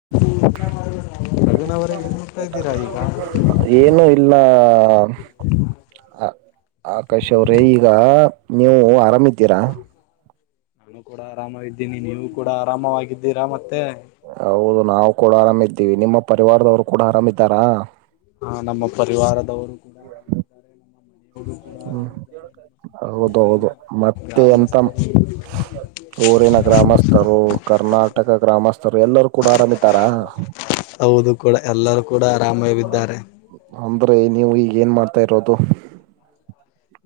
[unintelligible] ಏನ್ ಮಾಡ್ತಾ ಇದ್ದೀರಾ ಈಗ ಏನು ಇಲ್ಲಾ ಆಕಾಶ್ ಅವ್ರೇ ಈಗ ನೀವು ಆರಾಮಿದ್ದೀರಾ ನಾನು ಕೂಡ ಆರಾಮಾಗಿದ್ದೀನಿ ನೀವು ಕೂಡ ಆರಾಮವಾಗಿದ್ದೀರಾ ಮತ್ತೆ ಹೌದು ನಾವು ಕೂಡಾ ಆರಾಮ ಇದ್ದೀವಿ ನಿಮ್ಮ ಪರಿವಾರದವ್ರು ಕೂಡಾ ಆರಾಮಿದ್ದಾರಾ ಹಾ ನಮ್ಮ ಪರಿವಾರದವರು ಕೂಡ [unintelligible] ಹ ಆರಾಮಿದ್ದಾರೆಳಿನ ಹೌದೌದು ಮತ್ತೆ ಎಂತಾ ಗ್ರಾಮಸ್ಥರು ಊರಿನ ಗ್ರಾಮಸ್ಥರು ಕರ್ನಾಟಕ ಗ್ರಾಮಸ್ಥರು ಎಲ್ಲರೂ ಕೂಡಾ ಆರಾಮ ಇದ್ದಾರಾ ಹೌದು ಕೂಡಾ ಎಲ್ಲರೂ ಕೂಡಾ ಆರಾಮಾಗಿದ್ದಾರೆ ಅಂದ್ರೆ ನೀವು ಈಗ ಏನ್ ಮಾಡ್ತಾ ಇರೋದು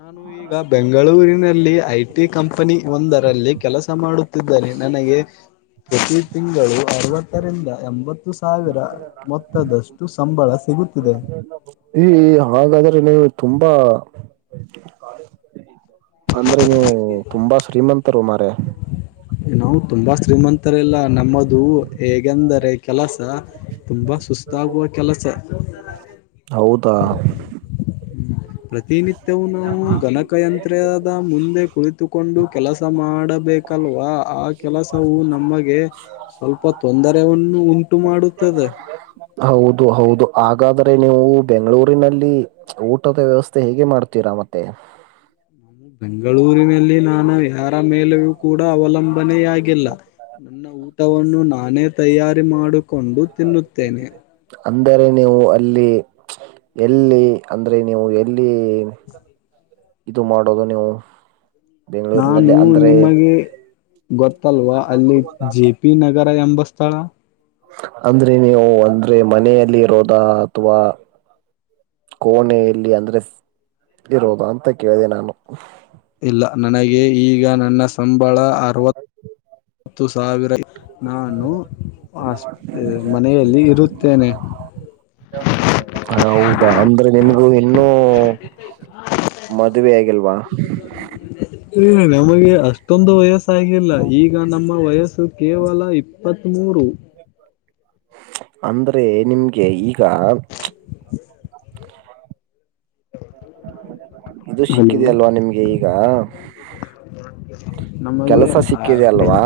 ನಾನು ಈಗ ಬೆಂಗಳೂರಿನಲ್ಲಿ ಐ ಟಿ ಕಂಪನಿ ಒಂದರಲ್ಲಿ ಕೆಲಸ ಮಾಡು ನನಗೆ ಪ್ರತಿ ತಿಂಗಳು ಅರವತ್ತರಿಂದ ಎಂಬತ್ತು ಸಾವಿರ ಮೊತ್ತದಷ್ಟು ಸಂಬಳ ಸಿಗುತ್ತಿದೆ ಈ ಹಾಗಾದ್ರೆ ನೀವು ತುಂಬಾ ಅಂದ್ರೆ ನೀವು ತುಂಬಾ ಶ್ರೀಮಂತರು ಮಾರಯಾ ನಾವು ತುಂಬಾ ಶ್ರೀಮಂತರಿಲ್ಲಾ ನಮ್ಮದು ಹೇಗೆಂದರೆ ಕೆಲಸ ತುಂಬಾ ಸುಸ್ತಾಗುವ ಕೆಲಸ ಹೌದಾ ಹ್ಮ್. ಪ್ರತಿನಿತ್ಯವೂ ನಾವು ಗನಕಯಂತ್ರದ ಮುಂದೆ ಕುಳಿತುಕೊಂಡು ಕೆಲಸ ಮಾಡಬೇಕು ಲ್ವಾ ಆ ಕೆಲಸವು ನಮಗೆ ಸ್ವಲ್ಪ ತೊಂದರೆಯನ್ನ ಉಂಟು ಮಾಡುತ್ತದೆ ಹೌದು ಹೌದು ಹಾಗಾದ್ರೆ ನೀವು ಬೆಂಗಳೂರಿನಲ್ಲಿ ಊಟದ ವ್ಯವಸ್ಥೆ ಹೇಗೆ ಮಾಡ್ತೀರಾ ಮತ್ತೆ ಬೆಂಗಳೂರಿನಲ್ಲಿ ನಾನು ಯಾರ ಮೇಲೆಯೂ ಕೂಡ ಅವಲಂಬನೆಯಾಗಿಲ್ಲಾ ನನ್ನ ಊಟವನ್ನು ನಾನೇ ತಯಾರಿ ಮಾಡಿಕೊಂಡು ತಿನ್ನುತ್ತೇನೆ ಅಂದರೆ ನೀವು ಅಲ್ಲಿ ಎಲ್ಲಿ ಅಂದ್ರೆ ನೀವು ಎಲ್ಲಿ ಇದು ಮಾಡೋದು ನೀವು ಬೆಂಗಳೂರಿನಲ್ಲಿ ನಾನು ಅಂದ್ರೆ ನಿಮಗೆ. ಗೊತ್ತಲ್ವಾ ಅಲ್ಲಿ ಜೆ ಪಿ ನಗರ ಎಂಬ ಸ್ಥಳ. ಅಂದ್ರೆ ನೀವು ಅಂದ್ರೆ ಮನೆಯಲ್ಲಿ ಇರೋದ, ಅಥವಾ ಕೋಣೆಯಲ್ಲಿ ಅಂದ್ರೆ ಇರೋದು ಅಂತ ಕೇಳ್ದೆ ನಾನು. ಇಲ್ಲ ನನಗೆ ಈಗ ನನ್ನ ಸಂಬಳ ಅರವತ್ತು ಸಾವಿರ. ನಾನು ಆಸ್ ಮನೆಯಲ್ಲಿ ಇರುತ್ತೇನೆ. ಹೌದಾ ಅಂದ್ರೆ ನಿಮ್ಗೆ ಇನ್ನೂ, ಮದುವೆ ಆಗಿಲ್ವಾ. ಇಲ್ಲ ನಮಗೆ ಅಷ್ಟೊಂದು ವಯಸ್ಸ ಆಗಿಲ್ಲ. ಈಗ ನಮ್ಮ ವಯಸ್ಸು ಕೇವಲ ಇಪ್ಪತ್ತ್ ಮೂರು. ಅಂದ್ರೆ ನಿಮ್ಗೆ ಈಗ. ಇದು ಹಲೋ ಸಿಕ್ಕಿದೇ ಅಲ್ವಾ ನಿಮ್ಗೆ ಈಗ. [inaudible] ನಮಗೆ ಕೆಲಸ ಆ ಸಿಕ್ಕಿದೆ ಅಲ್ವಾ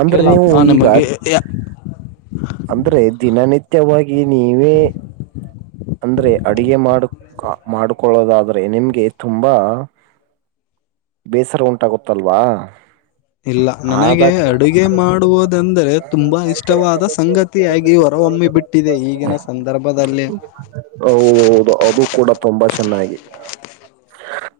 ಅಂದ್ರೆ ನೀವು ಈಗ ನಮಗೆ. ಯಾ ಅಂದ್ರೆ ದಿನನಿತ್ಯವಾಗಿ ನೀವೇ ಅಂದ್ರೆ ಅಡಗೆ ಮಾಡಕ್ ಮಾಡಕೊಳ್ಳೋದಾದ್ರೆ ನಿಮ್ಗೆ ತುಂಬಾ, ಬೇಸರ ಉಂಟಾಗತ್ತಲ್ವಾ. ಇಲ್ಲ ನನಗೆ ಅಡುಗೆ ಮಾಡುವದೆಂದ್ರೆ ತುಂಬಾ ಇಷ್ಟವಾದ ಸಂಗ ತಿಯಾಗಿ ಹೊರಹೊಮ್ಮಿ ಬಿಟ್ಟಿದೆ ಈಗಿನ ಸಂದರ್ಭದಲ್ಲಿ. ಹೌದು ಅದು ಕೂಡ ತುಂಬಾ ಚೆನ್ನಾಗಿ.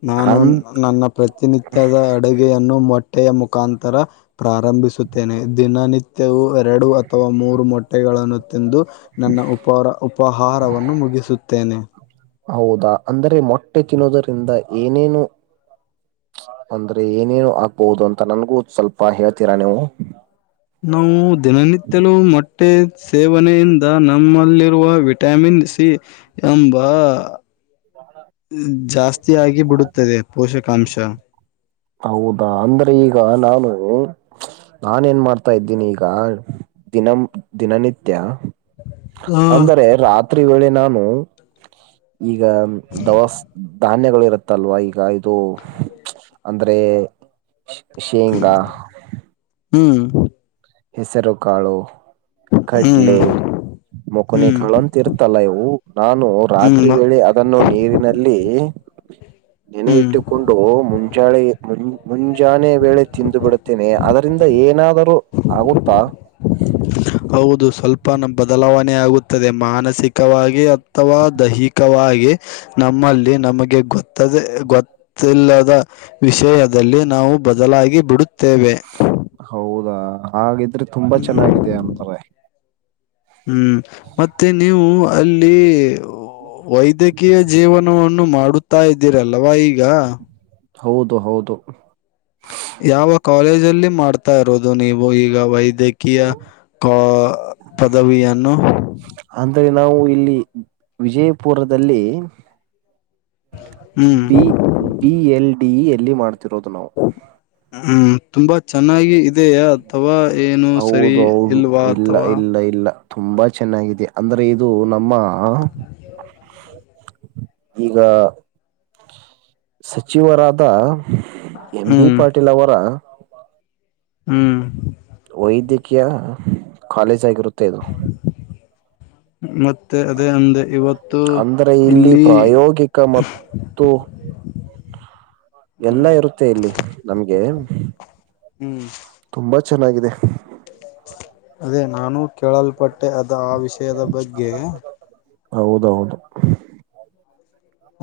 ನಾನು ಅನ್ ನನ್ನ ಪ್ರತಿನಿತ್ಯದ, ಅಡುಗೆಯನ್ನು ಮೊಟ್ಟೆಯ ಮುಖಾಂತರ ಪ್ರಾರಂಭಿಸುತ್ತೇನೆ. ದಿನನಿತ್ಯವು ಎರಡು ಅಥ್ ಅಥವಾ ಮೂರು ಮೊಟ್ಟೆಗಳನ್ನು ತಿಂದು ನನ್ನ ಉಪಾರ ಉಪಾಹಾರವನ್ನು ಮುಗಿಸುತ್ತೇನೆ. ಹೌದಾ ಅಂದ್ರೆ ಮೊಟ್ಟೆ ತಿನ್ನೋದರಿಂದ ಏನೇನು. ಅಂದ್ರೆ ಏನೇನು ಆಗ್ಬಹುದು ಅಂತ ನನ್ಗೂ ಸ್ವಲ್ಪ ಹೇಳ್ತೀರಾ ನೀವು. ನಾವು ದಿನನಿತ್ಯಲೂ ಮೊಟ್ಟೆ ಸೇವನೆಯಿಂದ ನಮ್ಮಲ್ಲಿರುವ ವಿಟಾಮಿನ್ ಸಿ. ಎಂಬ [inaudible] ಜಾಸ್ತಿ ಆಗಿ ಬಿಡುತ್ತದೆ ಪೋಷಕಾಂಶ. ಹೌದಾ ಅಂದ್ರೆ ಈಗ ನಾನು. ನಾನ ಏನ್ ಮಾಡ್ತಾ ಇದ್ದೀನಿ ಈಗ ದಿನ ದಿನನಿತ್ಯ. ಆ ಅಂದರೆ ರಾತ್ರಿ ವೇಳೆ ನಾನು. ಈಗ ದವಸ್ ಧಾನ್ಯಗಳು ಇರುತ್ತಲ್ವಾ ಈಗ ಇದು. ಅಂದ್ರೆ ಶೇಂಗಾ. ಹ್ಮ್. ಹೆಸರು ಕಾಳು. ಹ್ಮ್ ಕಡ್ಲೆ ಮುಕನಿ ಹ್ಮ್ ಕಳಂತ ಇರ್ತಲ್ಲ ಇವು ನಾನು ಹ್ಮ್ ರಾತ್ರಿ ವೇಳೆ ಅದ್ ಅದನ್ನು ನೀರಿನಲ್ಲಿ ನೇನೆ ಹ್ಮ್ ಇಟ್ಟುಕೊಂಡು. ಕೊಂಡು ಮುಂಜಾಳೆ ಮುನ್ ಮುಂಜಾನೆ ವೇಳೆ ತಿಂದು ಬಿಡುತಿನಿ ಅದರಿಂದ ಏನಾದರೂ, ಆಗುತ್ತಾ. ಹೌದು ಸ್ವಲ್ಪ ಬದಲಾವನೆ ಯಾಗುತ್ತದೆ. ಮಾನಸಿಕವಾಗಿ, ಅಥವಾ ದೈಹಿಕವಾಗಿ ನಮ್ಮಲ್ಲಿ ನಮಗೆ ಗೊತ್ತದೆ ಗೊತ್ ತಿಲ್ಲದ ವಿಷಯದಲ್ಲಿ ನಾವು ಬದಲಾಗಿ ಬಿಡುತ್ತೇವೆ. ಹೌದಾ ಹಾಗಿದ್ರೆ ತುಂಬಾ ಹ್ಮ್ ಚೆನ್ನಾಗಿದೆ ಅಂದ್ರೆ. ಹ್ಮ್ ಮತ್ತೆ ನೀವು ಅಲ್ಲಿ ಓ ವೈದ್ಯಕ್ [unintelligible] ಜೀವನವನ್ನು ಮಾಡುತ್ತಾ ಇದ್ದೀರಲ್ವಾ ಈಗ ಹೌದು ಹೌದು ಯಾವ ಕಾಲೇಜಲ್ಲಿ ಮಾಡ್ತಾ ಇರೋದು ನೀವು ಈಗ ವೈದ್ಯಕೀಯ [unintelligible] ಪದವಿಯನ್ನು ಅಂದ್ರೆ ನಾವು ಇಲ್ಲಿ ವಿಜಯಪುರದಲ್ಲಿ ಹ್ಮ್ [unintelligible] ಬಿ ಎಲ್ ಡಿ [unintelligible] ಅಲ್ಲಿ ಮಾಡ್ತಿರೋದು. ಹ್ಮ್ ತುಂಬಾ ಚೆನ್ನಾಗಿ ಇರ್ ಇದೆಯಾ ಅಥವಾ ಏನು ಸರಿ ಹೌದು ಹೌದು ಇಲ್ವಾ ಅಥವಾ [unintelligible] ಇಲ್ಲ ತುಂಬಾ ಚೆನ್ನಾಗಿದೆ ಅಂದ್ರೆ ಇದು ನಮ್ಮ ಈಗ ಸಚಿವರಾದ ಎಂ ಬಿ ಹ್ಮ್ ಪಾಟೀಲ್ ಅವರ ಹ್ಮ್ ವೈದ್ಯಕೀಯ ಕಾಲೇಜ್ ಆಗಿರುತ್ತೆ ಇದು. ಮತ್ತೆ ಅದೇ ಅಂದೆ. ಇವತ್ತು ಅಂದ್ರೆ ಇಲ್ಲಿ ಪ್ರಾಯೋಗಿಕ [unintelligible] ಎಲ್ಲಾ ಹ್ಮ್ ಇರುತ್ತೆ ಇಲ್ಲಿ ನಮ್ಗೆ. ಹ್ಮ್ ತುಂಬ ಚೆನ್ನಾಗಿದೆ. ಅದೇ ನಾನು ಕೇಳಲ್ಪಟ್ಟೆ ಅದ ಆ ವಿಷಯದ ಬಗ್ಗೆ. ಹೌದೌದ್.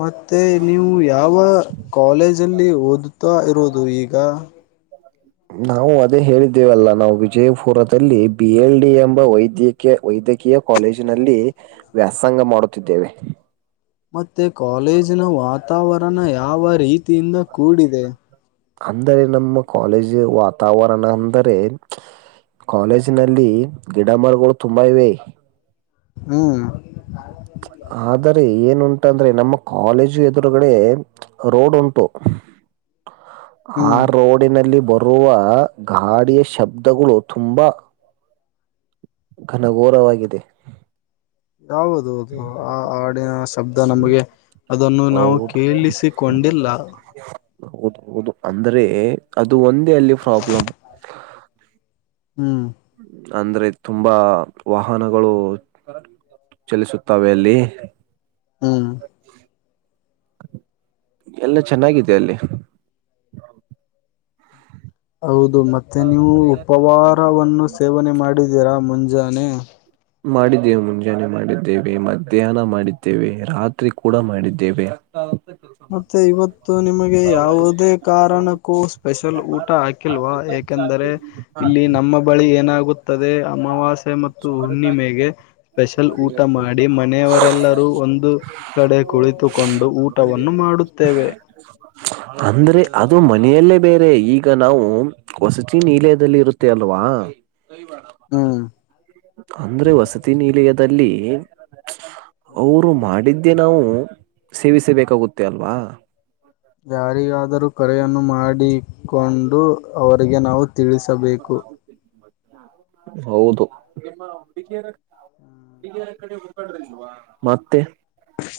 ಮತ್ತೆ ನೀವು ಯಾವ ಕಾಲೇಜಲ್ಲಿ ಓದುತ್ತಾ ಇರೋದು ಈಗ. ನಾವು ಅದೇ ಹೇಳಿದ್ದೇವಲ್ಲಾ ನಾವು ವಿಜಯಪುರದಲ್ಲಿ ಬಿ ಎಲ್ ಡಿ ಎಂಬ ವೈದ್ಯ [unintelligible] ವೈದ್ಯಕೀಯ ಕಾಲೇಜಿನಲ್ಲಿ ವ್ಯಾಸಂಗ ಮಾಡುತ್ತಿದ್ದೇವೆ. ಮತ್ತೆ ಕಾಲೇಜಿನ ವಾತಾವರಣ ಯಾವ ರೀತಿಯಿಂದ ಕೂಡಿದೆ. ಅಂದರೆ ನಮ್ಮ ಕಾಲೇಜು ವಾತಾವರಣ ಅಂದರೆ ಕಾಲೇಜಿನಲ್ಲಿ ಗಿಡ ಮರಗಳು ತುಂಬಾ ಇವೆ. ಹ್ಮ್ [unintelligible] [unintelligible] ಏನುಂಟ ಅಂದ್ರೆ ನಮ್ಮ ಕಾಲೇಜು ಎದುರುಗಡೆ ರೋಡ್ ಉಂಟು ಆ ಹ್ಮ್ ರೋಡಿನಲ್ಲಿ ಬರುವ ಗಾಡಿಯ ಶಬ್ದಗಳು ತುಂಬ ಘನಘೋರವಾಗಿ ಹೌದು [unintelligible] ಆ ಹಾಡಿನ ಶಬ್ದ ನಮಗೆ. ಅದನ್ನು ನಾವು ಹೌದು ಕೇಳಿಸಿಕೊಂಡಿಲ್ಲ. ಹೌದು ಹೌದು ಅಂದ್ರೆ ಅದು ಒಂದೇ ಅಲ್ಲಿ ಪ್ರಾಬ್ಲಮ್. ಹ್ಮ್ ಅಂದ್ರೆ ತುಂಬಾ ವಾಹನಗಳು ಚಲಿಸುತ್ತವೆ ಅಲ್ಲಿ. ಹ್ಮ್ ಎಲ್ಲ ಚೆನ್ನಾಗಿದೆ ಅಲ್ಲಿ. ಹೌದು ಮತ್ತೆ ನೀವು ಉಪವಾರವನ್ನು ಸೇವನೆ ಮಾಡಿದ್ದೀರಾ ಮುಂಜಾನೆ. ಮಾಡಿದ್ದೇವೆ ಮುಂಜಾನೆ ಮಾಡಿದ್ದೇವೆ ಮಧ್ಯಾಹ್ನ ಮಾಡಿದ್ದೇವೆ ರಾತ್ರಿ ಕೂಡ ಮಾಡಿದ್ದೇವೆ. [unintelligible] ಮತ್ತೆ ಇವತ್ತು ನಿಮಗೆ ಯಾವುದೇ ಕಾರಣಕ್ಕೂ ಸ್ಪೆಷಲ್ ಊಟ [unintelligible] ಕಿಲ್ವಾ ಏಕೆಂದರೆ ಇಲ್ಲಿ ನಮ್ಮ ಬಳಿ ಏನಾಗು ಅಮಾವಾಸ್ಯೆ ಮತ್ತು ಸುಮಾರಾಗಿ ಹುಣ್ಣಿಮೆಗೆ. ಸ್ಪೆಷಲ್ ಊಟ ಒಳ್ಳೆಯ ಮಾಡಿ ಕೆಲಸ ಮನೆಯವರೆಲ್ಲರೂ ಒಂದು ಕಡೆ ಕುಳಿತುಕೊಂಡು ಊಟ. ಮಾಡುತ್ತೇವೆ. ಅಂದ್ರೆ ಅದು ಮನೆಯಲ್ಲೇ ಬೇರೆ ಈಗ ನಾವು. ವಸತಿ ನಿಲಯಲದಲ್ಲಿ ಇರುತ್ತೆ ಅಲ್ವಾ. ಹ್ಮ್ ಅಂದ್ರೆ ವಸತಿ ನಿಲಯದಲ್ಲಿ. ಅವರು ಮಾಡಿದ್ದೇ ನಾವು ಸೇವಿಸಬೇಕಾಗುತ್ತೆ ಅಲ್ವಾ. ಯಾರಿಗಾದರೂ ಕರೆಯನ್ನು ಮಾಡಿಕೊಂಡು ಅವರಿಗೆ ನಾವು ತಿಳಿಸಬೇಕು. ಹೌದು ಮತ್ತೆ.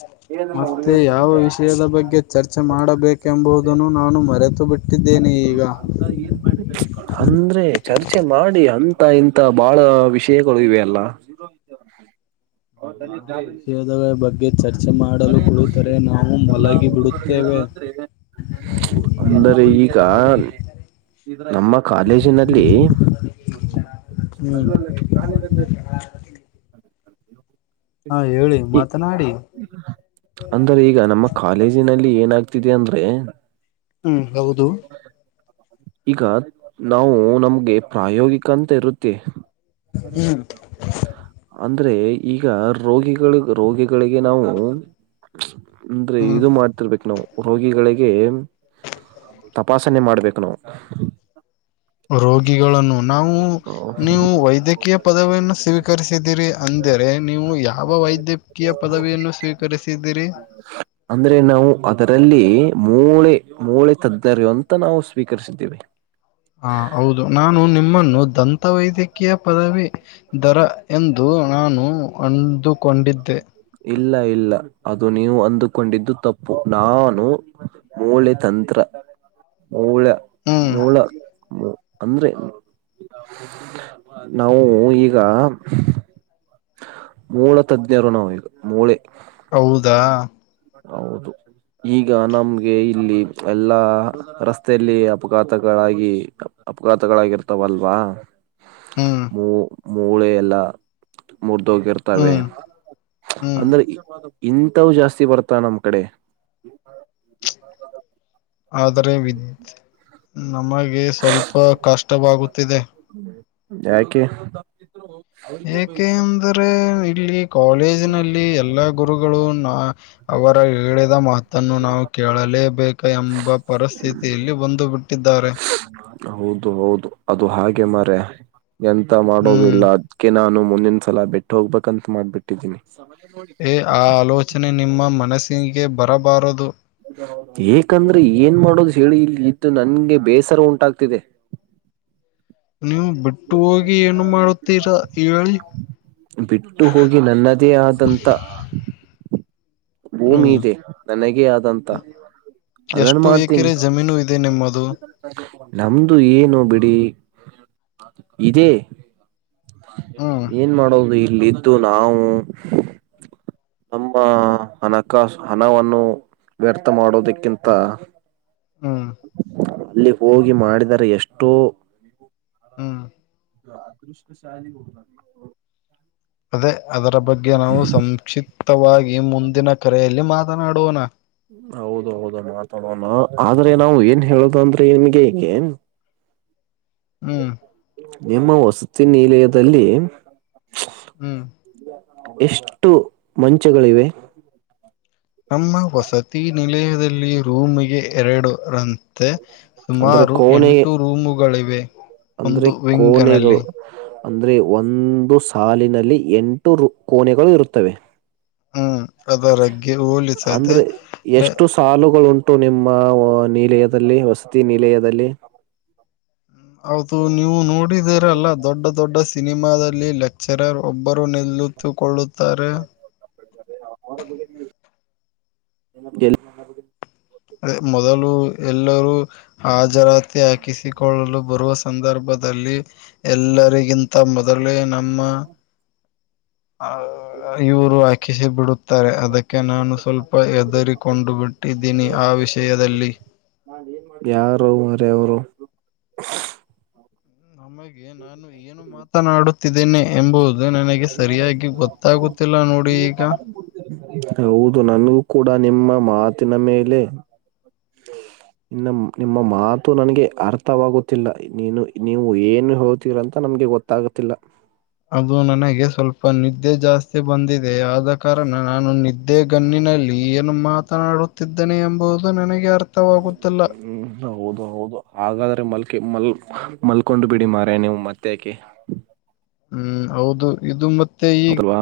[inaudible] ಮತ್ತೆ ಯಾವ ವಿಷಯದ ಬಗ್ಗೆ ಚರ್ಚೆ ಮಾಡಬೇಕೆಂಬುದನ್ನು ನಾನು ಮರೆತು ಬಿಟ್ಟ. [inaudible] ಅಂದ್ರೆ ಚರ್ಚೆ ಮಾಡಿ ಅಂತ ಇಂತ ಬಾಳ ವಿಷಯಗಳು ಇವೆ ಅಲ್ಲ. [unintelligible] ವಿಷಯದ ಬಗ್ಗೆ. ಚರ್ಚೆ ಮಾಡಲು ಕುಡಿತರೆ ನಾವು ಮಲಗಿ ಬಿಡುತ್ತೇವೆ. ಅಂದರೆ ಈಗ. ನಮ್ಮ ಕಾಲೇಜಿನಲ್ಲಿ. ಹ್ಮ್ ಹಾ ಹೇಳಿ ಈ ಮಾತನಾಡಿ. ಅಂದ್ರೆ ಈಗ ನಮ್ಮ ಕಾಲೇಜಿನಲ್ಲಿ ಏನಾಗ್ತಿದೆ ಅಂದ್ರೆ. ಹ್ಮ್ ಹೌದು ಈಗ ನಾವು ನಮ್ಗೆ ಪ್ರಾಯೋಗಿಕ ಅಂತ ಇರುತ್ತೆ. ಹ್ಮ್ ಅಂದ್ರರೆ ಈಗ ರೋಗಿಗಳು ರೋಗಿಗಳಿಗೆ ನಾವು. ಅಂದ್ರೀ ಹ್ಮ್ ಇದು ಮಾಡ್ತಿರ್ಬೇಕಕ್ ನಾವು. ರೋಗಿಗಳಿಗೆ ತಪಾಸಣೆ ಮಾಡ್ಬೇಕು ನಾವು. ರೋಗಿಗಳನ್ನು ನಾವು. ನೀವು ವೈದ್ಯಕೀಯ ಪದವಿಯನ್ನು ಸ್ವೀಕರಿಸಿದೀರಿ ಅಂದರೆ ನೀವು ಯಾವ ವೈದ್ಯ. ಕೀಯ ಪದವಿಯನ್ನು ಸ್ವೀಕರಿಸಿದ್ದಿರಿ ಅಂದ್ರೆ ನಾವು ಅದರಲ್ಲಿ ಮೂಳೆ ಮೂಳೆ ತಜ್ಞರು ಅಂತ ನಾವು ಸ್ವೀಕರಿಸಿದ್ದೇವೆ. ಹಾ ಹೌದು ನಾನು ನಿಮ್ಮನ್ನು ದಂತ ವೈದ್ಯಕೀಯ ಪದವಿ ದರ ಎಂದು. ನಾನು ನಿಮನ್ನು ಅಂದುಕೊಂಡಿದ್ದೆ. ಇಲ್ಲ ಇಲ್ಲ ಅದು ನೀವು ಅಂದುಕೊಂಡಿದ್ದು ತಪ್ಪು ನಾನು. ಮೂಳೆ ತಂತ್ರ ಮೂಳೆ ಹ್ಮ್ ಮೂಳ ಮೂ. ಅಂದ್ರೆ ನಾವು ಈಗ. ಮೂಳೆ ತಜ್ಞರು ನಾವು ಈಗ ಮೂಳೆ. ಹೌದಾ [inaudible] ಈಗ ನಮ್ಗೆ ಇಲ್ಲಿ ಎಲ್ಲಾ ರಸ್ತೆಯಲ್ಲಿ ಅಪಘಾತಗಳಾಗಿ. ಅಪಘಾತಗಳಾಗಿರ್ತಾವಲ್ವಾ ಹ್ಮ್ ಮೂ ಮೂಳೆ ಎಲ್ಲ. ಮುರಿದುಹೊಗಿರ್ತವೆ ಹ್ಮ್ ಹ್ಮ್ ಅಂದ್ರೆ ಇಂಥವು ಜಾಸ್ತಿ ಬರ್ತ. ನಮ್ಮ ಕಡೆ. ಆದರೆ ವಿದ್ ನಮಗೆ ಸ್ವಲ್ಪ ಕಷ್ಟವಾಗುತ್ತಿದೆ. ಯಾಕೆ. ಏಕೆ ಅಂದರೆ ಇಲ್ಲಿ ಕಾಲೇಜಿನಲ್ಲಿ ಎಲ್ಲಾ ಗುರುಗಳು ನಾ. ಅವರ ಹೇಳಿದ ಮಾತನ್ನು ನಾವು ಕೇಳಲೇಬೇಕ ಎಂಬ ಪರಿಸ್ಥಿತಿಯಲ್ಲಿ ಒಂದು ಬಿ ಟ್ಟಿದ್ದಾರೆ. ಹೌದು ಹೌದು ಅದು ಹಾಗೆ ಮಾರ ಎಂತ ಹ್ಮ್ ಮಾಡೋದಿಲ್ಲ ಅದ್ಕೆ ನಾನು ಮುಂದಿನಸಲ ಬಿಟ್ಟ ಹೋಗ್ಬೇಕಂತ ಮಾಡ್ಬಿಟ್ಟಿದ್ದೀನಿ. ಏ ಆ ಆಲೋಚನೆ ನಿಮ್ಮ ಮನಸ್ಸಿಗೆ ಬರಬಾರದು. ಏಕಂದ್ರೆ ಏನ್ ಮಾಡೋದು ಹೇಳಿ ಇಲ್ಲಿ ಇದ್ದು ನನ್ಗೆ ಬೇಸರ ಉಂಟಾಗ್ತಿದೆ. ನೀವು ಬಿಟ್ಟು ಹೋಗಿ ಏನು ಮಾಡುತ್ತೀರಾ ಹೇಳಿ. ಬಿಟ್ಟು ಹೋಗಿ ನನ್ನದೇ ಆದಂಥ. ಭೂಮಿ ಹ್ಮ್ ಇದೆ ನನಗೇ ಆದಂತ ಅದನ್ ಮಾಡ್ತೀನಿ. ದೇ ನಿಮ್ಮದು ನಮ್ದು ಏನು ಬಿಡಿ ಇದೇ. ಹ್ಮ್ ಏನ್ ಮಾಡೋದು ಇಲ್ಲಿದ್ದು ನಾವು. ನಮ್ಮ ಹಣಕಾಸು ಹಣವನ್ನು ವ್ಯರ್ಥ ಮಾಡೋದಕ್ಕಿಂತ. ಹ್ಮ್ ಅಲ್ಲಿ ಹೋಗಿ ಮಾಡಿದರೆ ಎಷ್ಟೋ. ಹ್ಮ ಅದೃಷ್ಟ ಶಾಲಿ [unintelligible] ಕೊಡ ಅದೇ ಅದರ ಬಗ್ಗೆ ನಾವು ಸಂಕ್ಷಿಪ್ತವಾಗಿ ಮುಂದಿನ ಕರೆಯಲ್ಲಿ ಮಾತನಾಡೋಣ. ಹೌದು ಹೌದು ಮಾತಾಡೋಣ ಆದ್ರೆ ನಾವು ಏನ್ ಹೇಳುದ ಅಂದ್ರೆ ನಿಮ್ಗೆ ಏಕೇನ. ಹ್ಮ್ ನಿಮ್ಮ ವಸತಿ ನಿಲಯದಲ್ಲಿ. ಹ್ಮ್ ಎಷ್ಟು ಮಂಚಗಳಿವೆ. ನಮ್ಮ ವಸತಿ ನಿಲಯದಲ್ಲಿ ರೂಮ್ಗೆ ಎರಡು ರನ್. ದೆ ಅಂದ್ರೆ ಸುಮಾರು ಕೋಣೆ ಎಂಟು ರೂಮುಗಳಿವೆ ಅಂದ್ರೆ ಒಂದು ವಿಂಗನಲ್ಲಿ. ಕೋಣೆಗಳು ಅಂದ್ರೆ ಒಂದು ಸಾಲಿನಲ್ಲಿ ಎಂಟು ರೂ ಕೋನೆೆಗಳು ಇರುತ್ತವೆ. ಹ್ಮ್ ಅದರಗ್ಗೆ ಹೋಲಿಸದ ಹಾಲುಗಳುಂಟು ನಿಮ್ಮ ನಿಲಯದಲ್ಲಿ ವಸತಿ ನಿಲಯದಲ್ಲಿ. ಹೌದು ನೀವು ನೋಡಿದಿರಲ್ಲ ದೊಡ್ಡ ದೊಡ್ಡ ಸಿನಿಮಾದಲ್ಲಿ ಲೆಕ್ಚರರ್ ಒಬ್ಬರು ನಿಲ್ಲು ತ್ತುಕೊಳ್ಳುತ್ತಾರೆ. [unintelligible] ಮೊದಲು ಎಲ್ಲರೂ ಹಾಜರಾತಿ ಹಾಕಿಸಿಕೊಳ್ಳಲು ಬರುವ. ಸಂದರ್ಭದಲ್ಲಿ ಎಲ್ಲರಿಗಿಂತ ಮೊದಲೇ ನಮ್ಮ. ಆ ಇವರು ಹಾಕಿಸಿ ಬಿಡುತ್ತಾರೆ ಅದಕ್ಕೆ ನಾನು ಸ್ವಲ್ಪ ಹೆದರಿಕೊಂಡು ಬಿಟ್ಟ. ಟ್ಟಿದ್ದೀನಿ ಆ ವಿಷಯದಲ್ಲಿ. ಯಾರೊ ಮಾರಾಯ ಅವ್ರು. ನಮಗೆ ನಾನು ಏನು ಮಾತನಾಡುತ್ತಿದೇನೆ ಎಂಬುದು. ಅದು ನನಗೆ ಸರಿಯಾಗಿ ಗೊತ್ತಾಗುತ್ತಿಲ್ಲ ನೋಡಿ ಈಗ. ಹೌದು ನನಗೂ ಕೂಡ ನಿಮ್ಮ ಮಾತಿನ ಮೇಲೆ. ಇನ್ನ ನಿಮ್ಮ ಮಾತು ನನಗೆ ಅರ್ಥವಾಗುತ್ತಿಲ್ಲ ನೀನು ನೀವು ಏನು ಹೇಳುತ್ತೀರಾ ಅಂತ ನಮಗೆ ಗೊತ್ತ ತಾಗತ್ತಿಲ್ಲ. ಅದು ನನಗೆ ಸ್ವಲ್ಪ ನಿದ್ದೆ ಜಾಸ್ತಿ ಬಂದಿದೆ ಆದ ಕಾರಣ ನಾನು ನಿದ್ದೆ ದ್ದೇ ಗಣ್ಣಿನಲ್ಲಿ ಏನು ಮಾತನಾಡುತ್ತಿದ್ದನೆ ಎಂಬುದು ನನಗೆ ಅರ್ಥ ಹ್ಮ ಹೌದು ಹೌದು ಹಾಗಾದ್ರೆ ಮಲ್ಕೆ ಮಲ್ ಮಲ್ಕೊಂಡು ಬಿಡಿ ಮಾರಯ ನೀವು ಮತ್ತೆಕೆ. ಹ್ಮ್ ಹೌದು ಇದು ಮತ್ತೆ. ಈಗ ಹೌದಲ್ವಾ